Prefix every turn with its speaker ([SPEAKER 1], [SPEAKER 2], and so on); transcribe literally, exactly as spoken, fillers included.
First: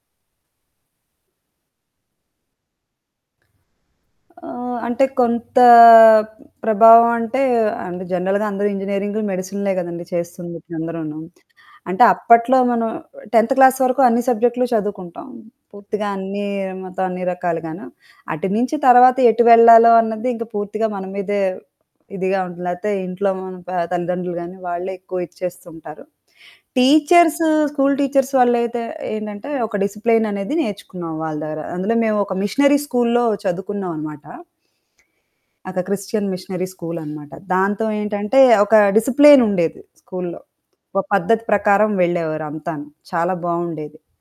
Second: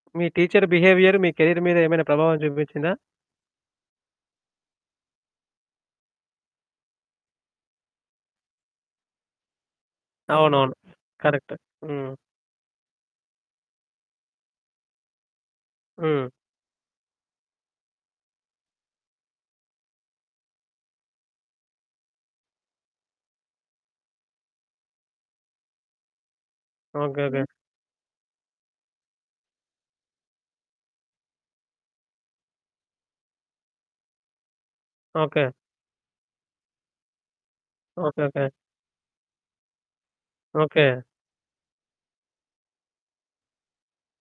[SPEAKER 1] మీ teacher behaviour మీ career మీదేమైనా ప్రభావం చూపించిందా?
[SPEAKER 2] ఆహ్, అంటే కొంత ప్రభావం అంటే, అంటే జనరల్‌గా అందరూ ఇంజినీరింగ్‌లు, మెడిసిన్‌లే గదండీ
[SPEAKER 1] అవునవును,
[SPEAKER 2] చేస్తుందిప్పుడు అందరూను.
[SPEAKER 1] కరెక్ట్.
[SPEAKER 2] అంటే
[SPEAKER 1] హ్మ్.
[SPEAKER 2] అప్పట్లో మనం టెంత్ క్లాస్ వరకు అన్ని సబ్జెక్ట్‌లు చదువుకుంటాం. పూర్తిగా
[SPEAKER 1] హ్మ్.
[SPEAKER 2] అన్ని మొత్తం అన్ని రకాలుగాను. అటు నుంచి తర్వాత ఎటు వెళ్లాలో అన్నది ఇంకా పూర్తిగా మన మీదే ఇదిగా ఉంటుంది. లేదా ఇంట్లో మన తల్లిదండ్రులు గానీ వాళ్ళే ఎక్కువ ఇచ్చేస్తుంటారు.
[SPEAKER 1] Okay.
[SPEAKER 2] Teachers,
[SPEAKER 1] okay.
[SPEAKER 2] School teachers వాళ్ళయితే ఏంటంటే, ఒక డిసిప్లిననేది నేర్చుకున్నాం వాళ్ళ దగ్గర. అందులో మేమొక మిషనరీ స్కూల్లో చదువుకున్నావన్నమాట.
[SPEAKER 1] ఓకే.
[SPEAKER 2] ఒక క్రిస్టియన్ మిషనరీ స్కూలన్నమాట. దాంతో
[SPEAKER 1] ఓకే.
[SPEAKER 2] ఏంటంటే,
[SPEAKER 1] ఓకే.
[SPEAKER 2] ఒక డిసిప్లిన్ ఉండేది, స్కూల్లో.
[SPEAKER 1] ఓకే.
[SPEAKER 2] ఒక పద్ధతి ప్రకారం వెళ్ళేవారంతాను. చాలా బాగుండేది.